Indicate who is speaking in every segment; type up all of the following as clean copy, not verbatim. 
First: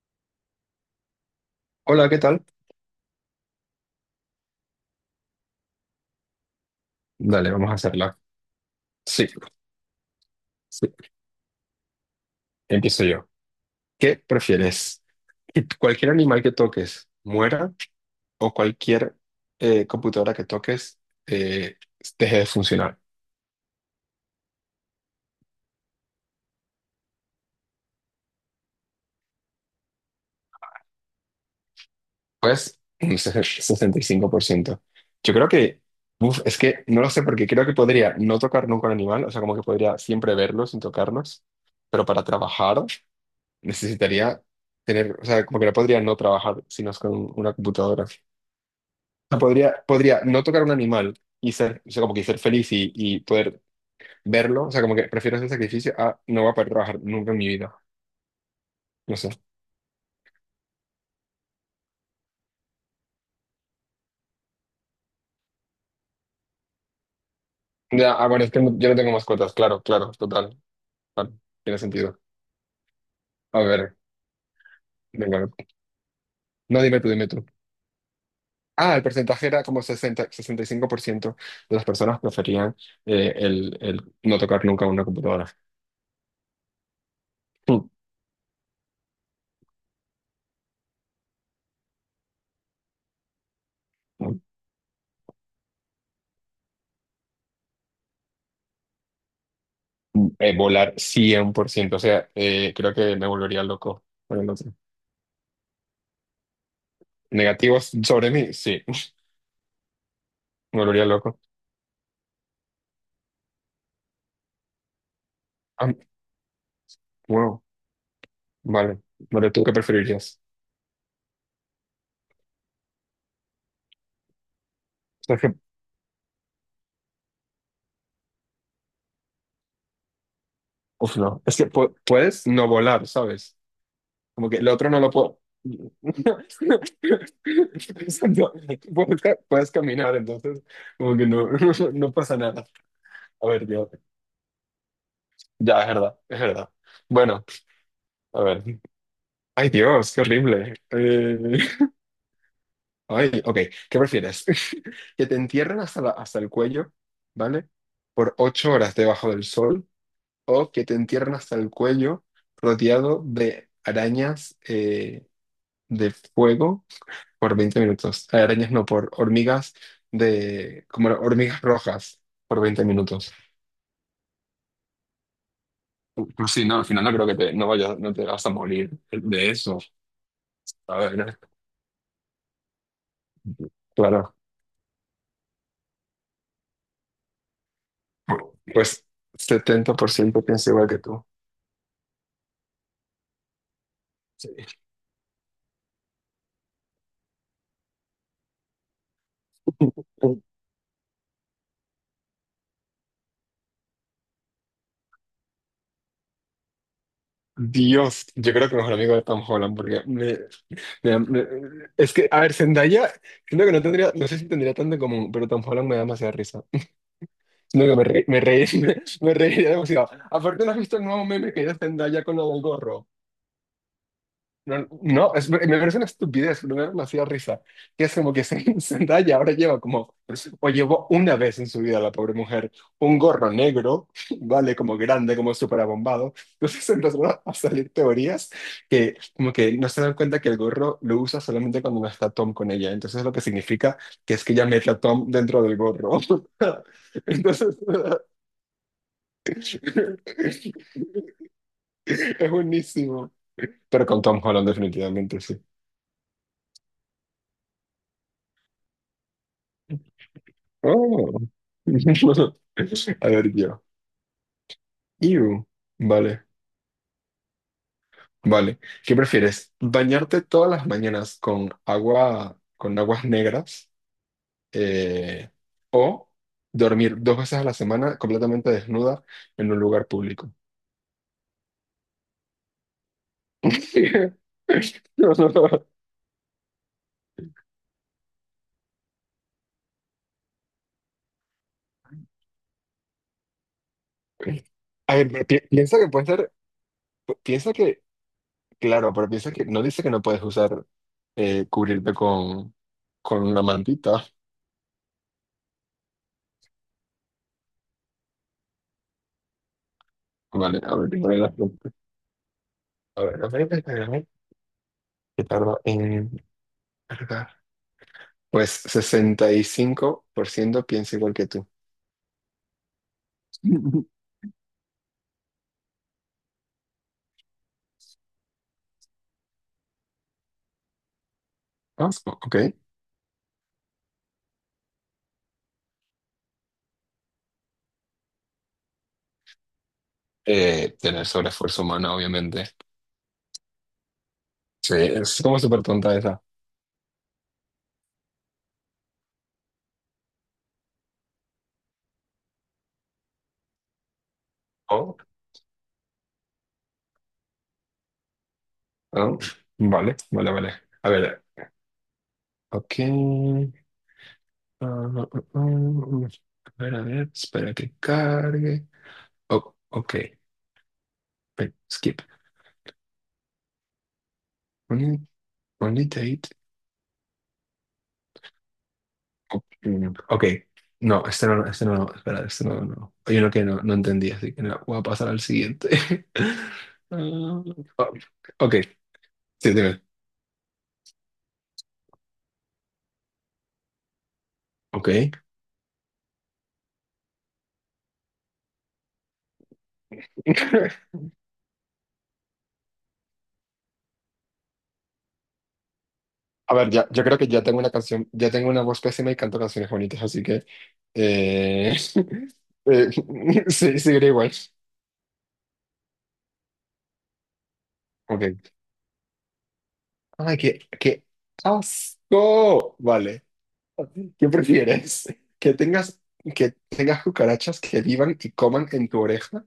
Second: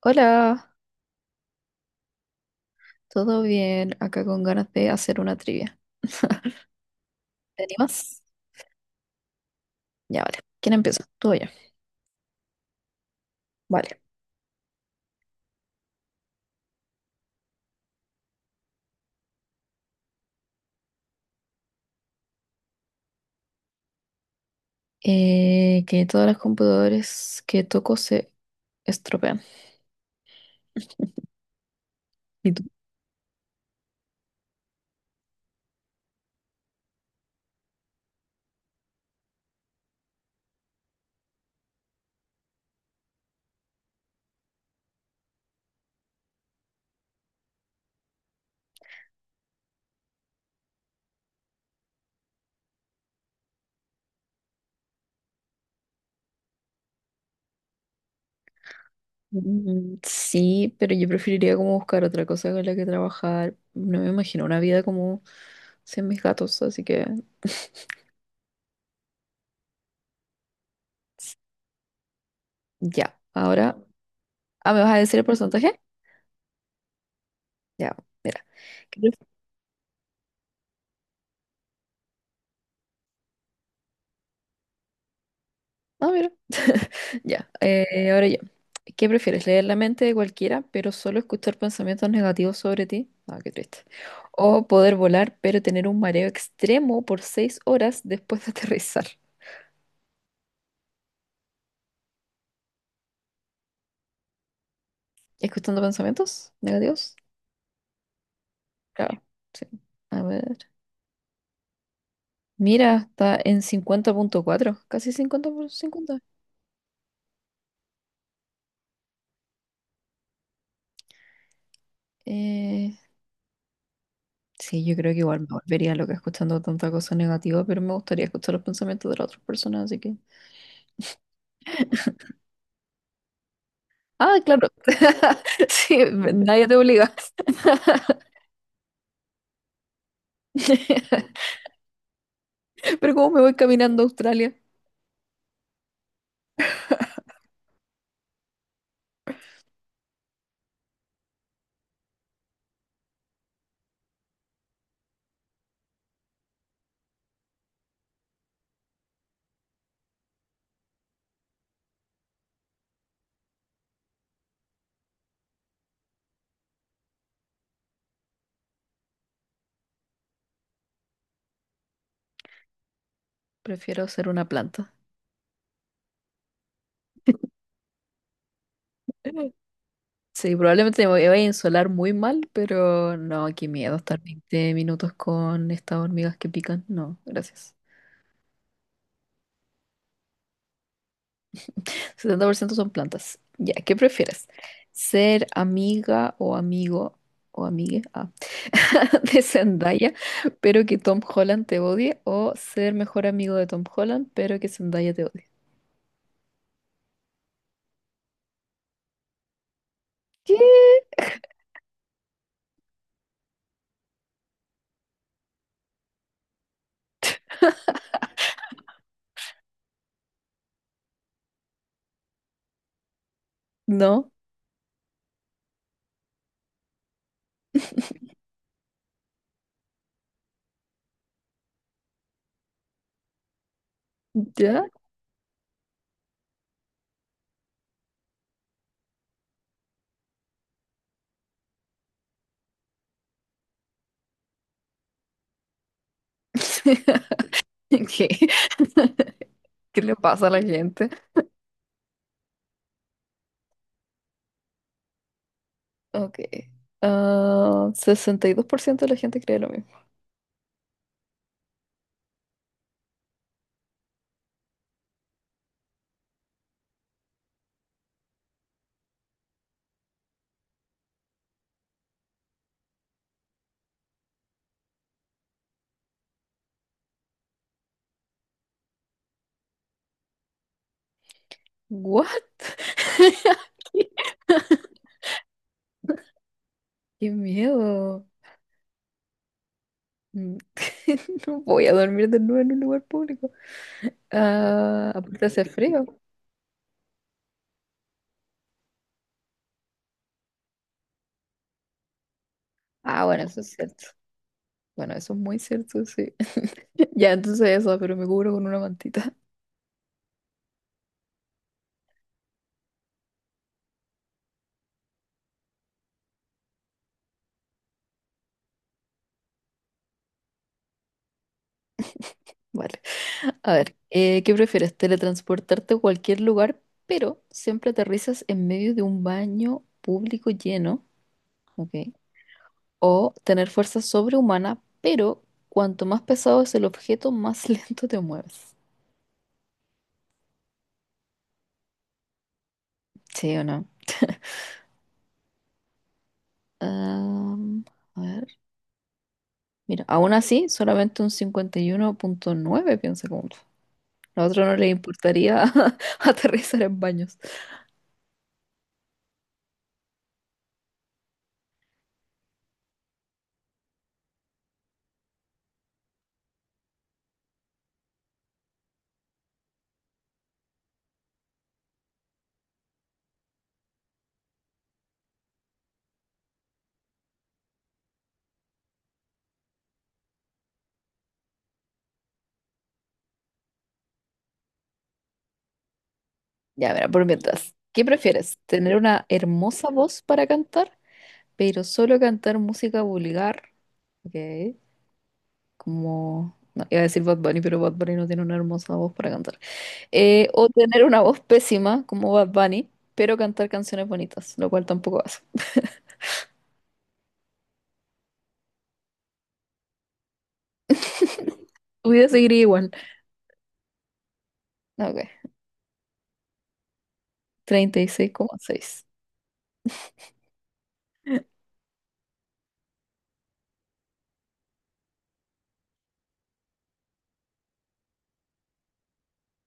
Speaker 1: Hola,
Speaker 2: Hola, ¿qué tal?
Speaker 1: ¿todo bien? Acá con ganas de hacer una trivia.
Speaker 2: Dale,
Speaker 1: ¿Te
Speaker 2: vamos a hacerla.
Speaker 1: animas?
Speaker 2: Sí,
Speaker 1: Ya, vale. ¿Quién
Speaker 2: sí,
Speaker 1: empieza? Tú o yo.
Speaker 2: empiezo yo.
Speaker 1: Vale.
Speaker 2: ¿Qué prefieres? ¿Que cualquier animal que toques muera o cualquier computadora que toques eh, deje de funcionar?
Speaker 1: Que todos los computadores que toco se estropean. ¿Y tú?
Speaker 2: Pues un 65%. Yo creo que, es que no lo sé porque creo que podría no tocar nunca un animal, o sea, como que podría siempre verlo sin tocarlos, pero para trabajar necesitaría tener, o sea, como que no podría no trabajar si no es con una computadora. Sea, podría no tocar un animal y ser, o sea, como que ser feliz y poder verlo. O sea, como que prefiero ese sacrificio a no voy a poder trabajar nunca en mi vida. No sé.
Speaker 1: Sí, pero yo preferiría como buscar otra cosa con la que trabajar. No me imagino una vida como sin mis gatos, así que
Speaker 2: Ya, ah, bueno, es que yo no tengo mascotas. Claro, claro, total. Vale,
Speaker 1: s-
Speaker 2: tiene sentido.
Speaker 1: ya.
Speaker 2: A
Speaker 1: Ahora,
Speaker 2: ver,
Speaker 1: ah, ¿me vas a decir el
Speaker 2: venga.
Speaker 1: porcentaje?
Speaker 2: No, dime tú.
Speaker 1: Ya, mira.
Speaker 2: Ah,
Speaker 1: ¿Qué
Speaker 2: el
Speaker 1: pref-
Speaker 2: porcentaje era como 60 65% de las personas preferían el no tocar nunca una computadora.
Speaker 1: Ah, mira. Ya,
Speaker 2: Mm,
Speaker 1: ahora yo. ¿Qué prefieres? ¿Leer la mente de cualquiera, pero solo escuchar pensamientos negativos sobre ti? Ah, qué triste.
Speaker 2: mm,
Speaker 1: O poder volar, pero tener un mareo extremo por 6 horas después de aterrizar.
Speaker 2: volar 100%. O sea, creo que me volvería loco con el otro.
Speaker 1: ¿Escuchando pensamientos negativos?
Speaker 2: ¿Negativos sobre mí? Sí.
Speaker 1: Claro, sí. A ver.
Speaker 2: Me volvería loco.
Speaker 1: Mira, está en 50,4, casi 50 por
Speaker 2: Ah,
Speaker 1: 50.
Speaker 2: wow, vale. Vale, ¿tú qué preferirías?
Speaker 1: Eh, sí, yo creo que
Speaker 2: O sea,
Speaker 1: igual me
Speaker 2: que,
Speaker 1: volvería loca escuchando tanta cosa negativa, pero me gustaría escuchar los pensamientos de las otras personas, así que...
Speaker 2: no. Es que puedes no volar, ¿sabes?
Speaker 1: Ah,
Speaker 2: Como que
Speaker 1: claro.
Speaker 2: el otro no lo puedo.
Speaker 1: Sí, nadie te obliga.
Speaker 2: Estoy pensando, puedes, puedes caminar, entonces, como que no, no pasa nada.
Speaker 1: Pero cómo me
Speaker 2: A
Speaker 1: voy
Speaker 2: ver, Dios.
Speaker 1: caminando a Australia,
Speaker 2: Ya, es verdad, es verdad. Bueno, a ver. Ay, Dios, qué horrible. Ay, ok, ¿qué prefieres? ¿Que te entierren hasta hasta el cuello, ¿vale? Por 8 horas debajo del sol o que te entierren hasta el cuello rodeado de arañas de fuego por 20 minutos. Arañas no, por hormigas de, como hormigas rojas por 20 minutos.
Speaker 1: prefiero ser una planta.
Speaker 2: Pues sí, no, al final no creo que te, no te vas a morir de eso.
Speaker 1: Sí,
Speaker 2: A
Speaker 1: probablemente me voy- vaya
Speaker 2: ver,
Speaker 1: a insolar muy mal, pero no, qué miedo estar
Speaker 2: claro.
Speaker 1: 20 minutos con estas hormigas que pican. No, gracias.
Speaker 2: Pues 70% piensa igual que tú.
Speaker 1: 70% son plantas. Ya, ¿qué prefieres?
Speaker 2: Sí.
Speaker 1: ¿Ser amiga o amigo o amigue ah, de Zendaya, pero que Tom Holland te odie? ¿O ser mejor amigo de Tom Holland, pero que Zendaya te odie?
Speaker 2: Dios, yo creo que mejor amigo de Tom Holland, porque me,
Speaker 1: ¿Qué?
Speaker 2: Me me- Es que, a ver, Zendaya, siento que no tendría, no sé si tendría tanto en común, pero Tom Holland me da demasiada risa. No, que me reí, me, reiría demasiado. Aparte, ¿no has visto el nuevo meme que es de Zendaya con lo del gorro?
Speaker 1: ¿No?
Speaker 2: No, no, me parece una estupidez, primero me hacía risa, que es como que se, Zendaya ahora lleva como, o llevó una vez en su vida la pobre mujer, un gorro negro, vale,
Speaker 1: ¿Ya?
Speaker 2: como grande, como súper abombado, entonces empezaron a salir teorías que como que no se dan cuenta que el gorro lo usa solamente cuando no está Tom con ella, entonces lo que significa que es que ella mete a Tom dentro del gorro, entonces
Speaker 1: ¿Qué? ¿Qué le pasa a la gente?
Speaker 2: es buenísimo, pero con Tom Holland definitivamente sí.
Speaker 1: Ok. Ah, 62% de la gente cree lo mismo.
Speaker 2: Oh. A ver, yo. Iu. Vale, vale. ¿Qué prefieres? ¿Bañarte todas las mañanas con agua, con aguas negras? eh, o dormir dos veces a la semana completamente desnuda en un lugar público.
Speaker 1: ¿What?
Speaker 2: No, no, no.
Speaker 1: ¡Qué miedo! Mm, No voy a dormir de nuevo en un lugar público. Ah,
Speaker 2: A ver,
Speaker 1: aparte
Speaker 2: pero
Speaker 1: hace
Speaker 2: piensa
Speaker 1: frío.
Speaker 2: que puede ser, pi- piensa que, claro, pero piensa que no dice que no puedes usar, cubrirte
Speaker 1: Ah,
Speaker 2: con
Speaker 1: bueno, eso
Speaker 2: una
Speaker 1: es cierto.
Speaker 2: mantita.
Speaker 1: Bueno, eso es muy cierto, sí. Ya, entonces eso, pero me cubro con una mantita.
Speaker 2: Vale, a ver, tengo las preguntas. A ver, a ver, a a ver, qué tardo. ¿Verdad? Pues 65% piensa igual que tú.
Speaker 1: Vale. A ver, ¿qué prefieres? ¿Teletransportarte a cualquier lugar, pero siempre aterrizas en medio de un baño público lleno? Ok.
Speaker 2: Ah, sí, ok.
Speaker 1: O tener fuerza sobrehumana, pero cuanto más pesado es el objeto, más lento te mueves.
Speaker 2: Tener sobreesfuerzo humano, obviamente.
Speaker 1: ¿Sí o no?
Speaker 2: Sí, es como súper tonta esa.
Speaker 1: Am, a ver. Mira, aún así, solamente un 51,9 piensa como tú. A otro no le
Speaker 2: Oh,
Speaker 1: importaría aterrizar en baños.
Speaker 2: oh, vale, vale, vale. A ver, ok. Ah, ah, ah, ah. ah. A ver, a ver, espera que cargue. Oh, ok. Ven, skip. Only, only date. Mm, ok, no, este no, espera, este no, no. Hay uno que no, no entendí, así que no, voy a pasar al siguiente.
Speaker 1: Ya, verá, por
Speaker 2: Ah,
Speaker 1: mientras. ¿Qué prefieres?
Speaker 2: ok,
Speaker 1: ¿Tener una
Speaker 2: sí,
Speaker 1: hermosa
Speaker 2: dime.
Speaker 1: voz para cantar, pero solo cantar música vulgar? Ok.
Speaker 2: Ok.
Speaker 1: Como... No, iba a decir Bad Bunny, pero Bad Bunny no tiene una hermosa voz para cantar. O tener una voz pésima como Bad Bunny, pero cantar canciones bonitas, lo cual tampoco hace.
Speaker 2: A ver, ya, yo creo que ya tengo una canción, ya tengo una voz pésima y canto canciones bonitas, así que eh,
Speaker 1: Tu vida seguiría igual.
Speaker 2: eh, sí, seguiré igual.
Speaker 1: No, ok,
Speaker 2: Ok.
Speaker 1: 36,6.
Speaker 2: Ay, qué asco. Vale. ¿Qué prefieres? ¿Que tengas, que tengas cucarachas que vivan y coman en tu oreja?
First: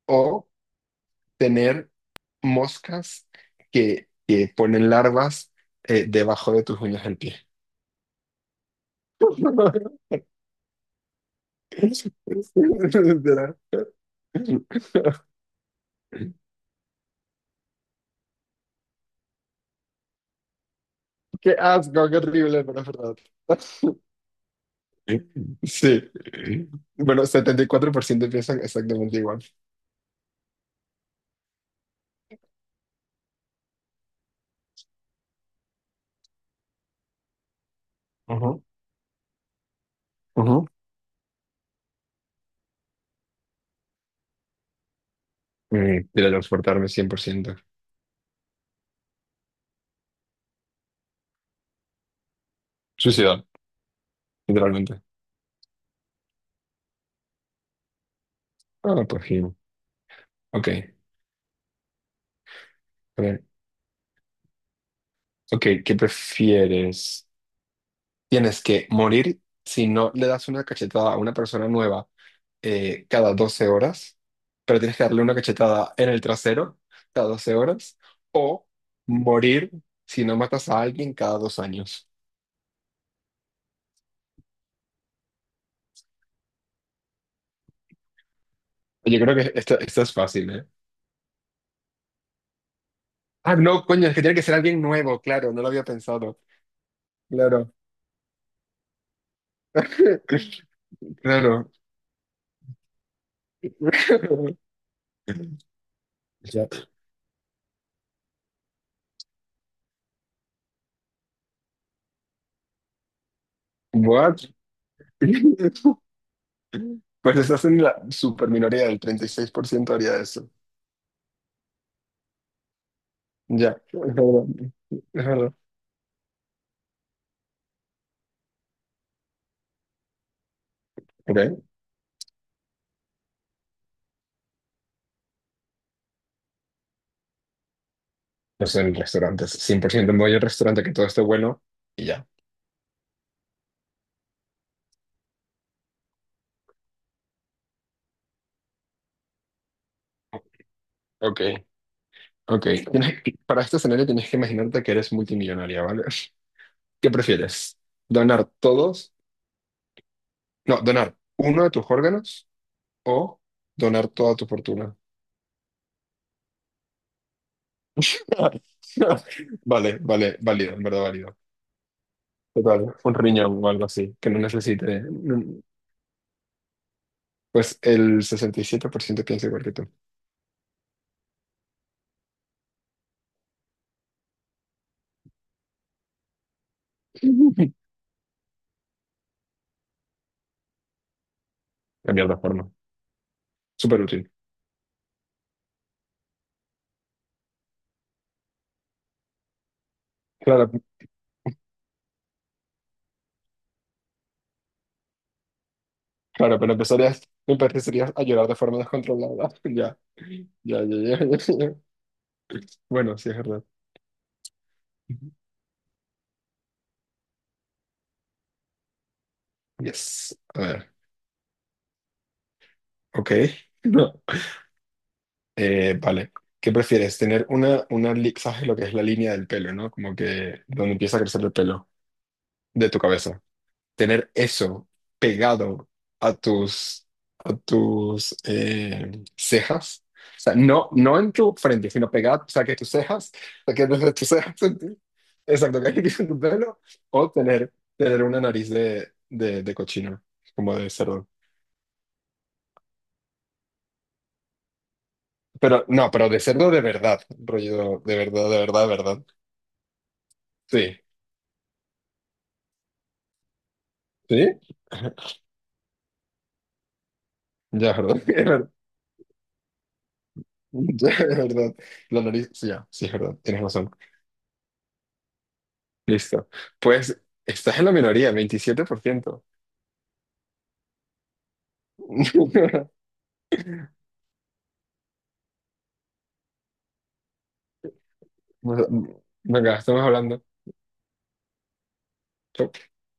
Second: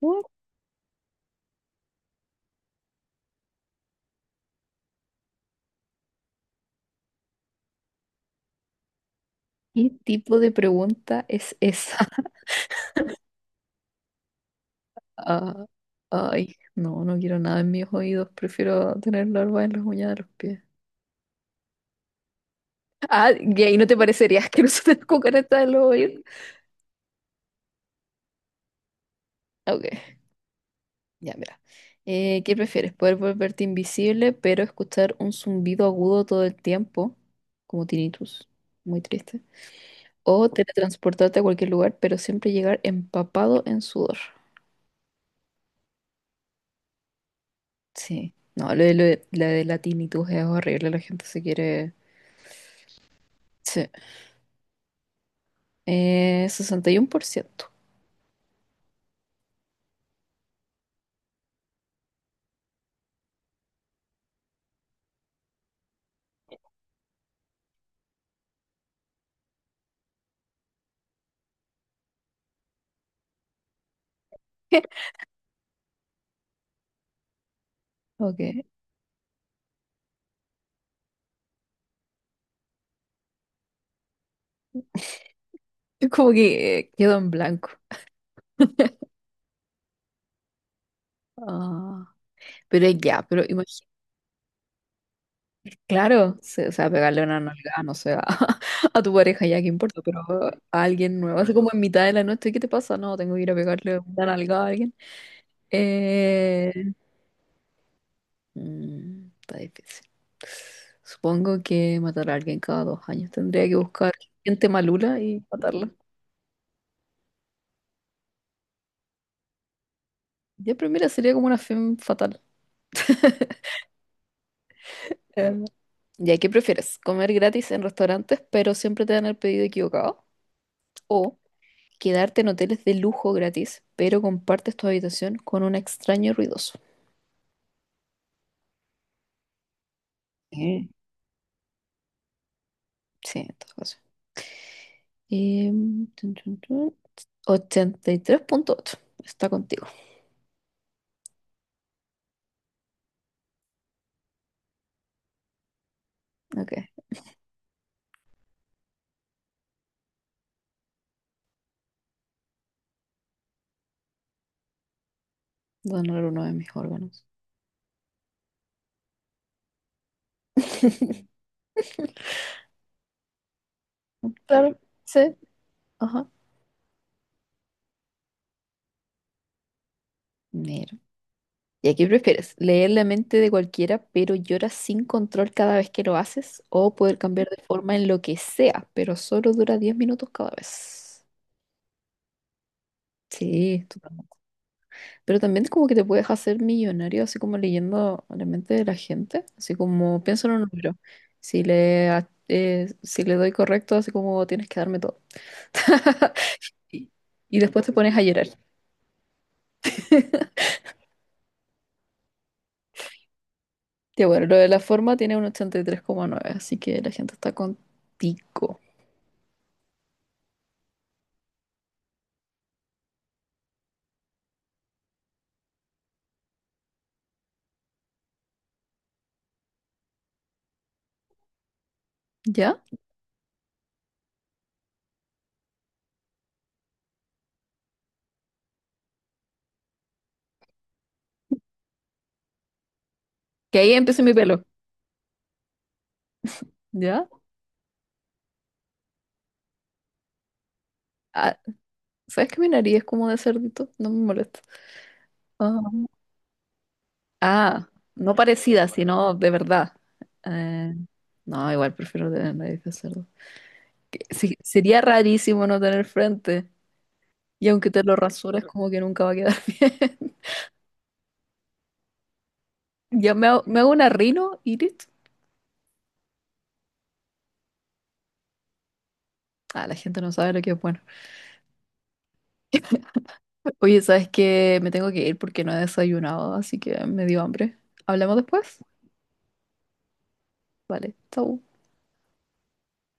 Speaker 1: What?
Speaker 2: O tener moscas que ponen larvas debajo de tus uñas del pie.
Speaker 1: ¿Qué tipo de pregunta es esa?
Speaker 2: Literal.
Speaker 1: Ah, ay, no, no quiero nada en mis oídos, prefiero tener larvas en las uñas de los pies.
Speaker 2: Qué asco, qué horrible, pero es verdad.
Speaker 1: Ah, y ahí no te parecería asqueroso tener cucaracha en los
Speaker 2: Sí.
Speaker 1: oídos.
Speaker 2: Bueno, 74% piensan exactamente igual.
Speaker 1: Ok. Ya, mira. ¿Qué prefieres? ¿Poder volverte invisible, pero escuchar un zumbido agudo todo el tiempo? Como tinnitus.
Speaker 2: Ajá,
Speaker 1: Muy triste. O
Speaker 2: ajá.
Speaker 1: teletransportarte a cualquier lugar, pero siempre llegar empapado en sudor.
Speaker 2: Teletransportarme 100%.
Speaker 1: Sí. No, lo de la tinnitus es horrible. La gente se quiere...
Speaker 2: Suicidar,
Speaker 1: Sí.
Speaker 2: literalmente.
Speaker 1: 61%.
Speaker 2: Ah, pues sí. Ok. A ver. Ok, ¿qué prefieres? Tienes que morir si no le das una cachetada a una persona nueva cada 12 horas, pero tienes que darle una cachetada en el trasero cada 12 horas,
Speaker 1: Ok. Es
Speaker 2: o morir si no matas a alguien cada 2 años.
Speaker 1: como que quedó en blanco.
Speaker 2: Yo creo que esto es fácil, ¿eh?
Speaker 1: Ah. Pero ya, pero
Speaker 2: Ah, no,
Speaker 1: imagínate.
Speaker 2: coño, es que tiene que ser alguien nuevo, claro, no lo había
Speaker 1: Claro,
Speaker 2: pensado.
Speaker 1: sí, o sea, pegarle una
Speaker 2: Claro.
Speaker 1: nalgada, no sé, a, a tu pareja ya, qué importa, pero a alguien nuevo, así como
Speaker 2: Claro.
Speaker 1: en mitad de la noche, ¿qué te pasa? No, tengo que ir a pegarle una nalgada a alguien.
Speaker 2: Ya.
Speaker 1: Eh, Está difícil. Supongo que matar a alguien cada 2 años. Tendría que buscar
Speaker 2: What?
Speaker 1: gente malula y matarla.
Speaker 2: Pues estás en la super minoría del 36% haría eso.
Speaker 1: Ya, pero mira, sería como una fin fatal.
Speaker 2: Ya, es verdad. Es verdad.
Speaker 1: Eh, ya, ¿qué prefieres? ¿Comer gratis en restaurantes, pero siempre te dan el pedido equivocado? ¿O
Speaker 2: Ok.
Speaker 1: quedarte en hoteles de lujo gratis, pero compartes tu habitación con un extraño ruidoso?
Speaker 2: Pues en restaurantes, 100% me voy al restaurante
Speaker 1: Eh,
Speaker 2: que todo esté bueno y ya.
Speaker 1: Sí, en todo caso. Tun, tun, tun. 83,8. Está contigo.
Speaker 2: Ok, ok. Tienes que- para este escenario tienes que imaginarte que eres multimillonaria, ¿vale?
Speaker 1: Ok.
Speaker 2: ¿Qué prefieres? ¿Donar todos? No, donar uno de tus órganos o donar toda tu fortuna.
Speaker 1: Donar uno de mis órganos.
Speaker 2: Vale, vale, válido, en verdad válido. Total, un riñón o algo así, que no
Speaker 1: Claro,
Speaker 2: necesite. No,
Speaker 1: sí. Ajá.
Speaker 2: pues el 67% piensa igual que tú.
Speaker 1: Mira. ¿Y aquí prefieres? ¿Leer la mente de cualquiera, pero lloras sin control cada vez que lo haces? ¿O poder cambiar de forma en lo que sea, pero solo dura 10 minutos cada vez?
Speaker 2: Cambiar de forma.
Speaker 1: Sí, tú.
Speaker 2: Súper útil.
Speaker 1: Pero también como que te puedes hacer millonario así como leyendo la mente de la gente, así como pienso en un
Speaker 2: Claro,
Speaker 1: número. Si le doy correcto, así como tienes que darme todo.
Speaker 2: claro, pero
Speaker 1: Y, y después te
Speaker 2: empezarías
Speaker 1: pones a
Speaker 2: a llorar
Speaker 1: llorar.
Speaker 2: de forma descontrolada. Ya, ya. Bueno, sí, es verdad.
Speaker 1: Ya bueno, lo de la forma tiene un 83,9 así que la gente está contigo.
Speaker 2: Yes. A ver, ok. No. Vale. ¿Qué prefieres? Tener ¿sabes lo que es la línea del pelo, no? Como que donde empieza a crecer el pelo
Speaker 1: ¿Ya?
Speaker 2: de tu cabeza. Tener eso pegado a tus, a tus cejas. O sea, no, no en tu frente, sino pegado, o sea, que tus cejas, o sea,
Speaker 1: Que
Speaker 2: que
Speaker 1: ahí
Speaker 2: desde
Speaker 1: empieza
Speaker 2: tus
Speaker 1: mi
Speaker 2: cejas,
Speaker 1: pelo.
Speaker 2: exacto, que aquí en tu pelo,
Speaker 1: ¿Ya?
Speaker 2: o tener una nariz de cochino, como de cerdo.
Speaker 1: Ah, ¿sabes que mi nariz es como de cerdito? No me molesta.
Speaker 2: Pero
Speaker 1: Ah,
Speaker 2: no, pero de cerdo de verdad,
Speaker 1: Ah,
Speaker 2: rollo de
Speaker 1: no
Speaker 2: verdad, de verdad,
Speaker 1: parecida,
Speaker 2: de verdad.
Speaker 1: sino de verdad. Eh,
Speaker 2: Sí,
Speaker 1: no, igual prefiero tener nariz de cerdo.
Speaker 2: sí,
Speaker 1: Sí, sería rarísimo no tener frente. Y aunque
Speaker 2: ya,
Speaker 1: te lo rasures
Speaker 2: ¿verdad?
Speaker 1: como que nunca va a quedar bien.
Speaker 2: Ya, es verdad. La nariz, sí, ya, sí, es
Speaker 1: Yo
Speaker 2: verdad,
Speaker 1: me
Speaker 2: tienes
Speaker 1: hago, me hago
Speaker 2: razón.
Speaker 1: una rino y listo.
Speaker 2: Listo. Pues estás en la minoría, 27%.
Speaker 1: Ah, la gente no sabe lo que es bueno. Oye, ¿sabes qué? Me tengo que ir porque no he desayunado, así que me dio hambre. ¿Hablamos después?
Speaker 2: Venga, estamos hablando.
Speaker 1: Vale, chau.
Speaker 2: Chau.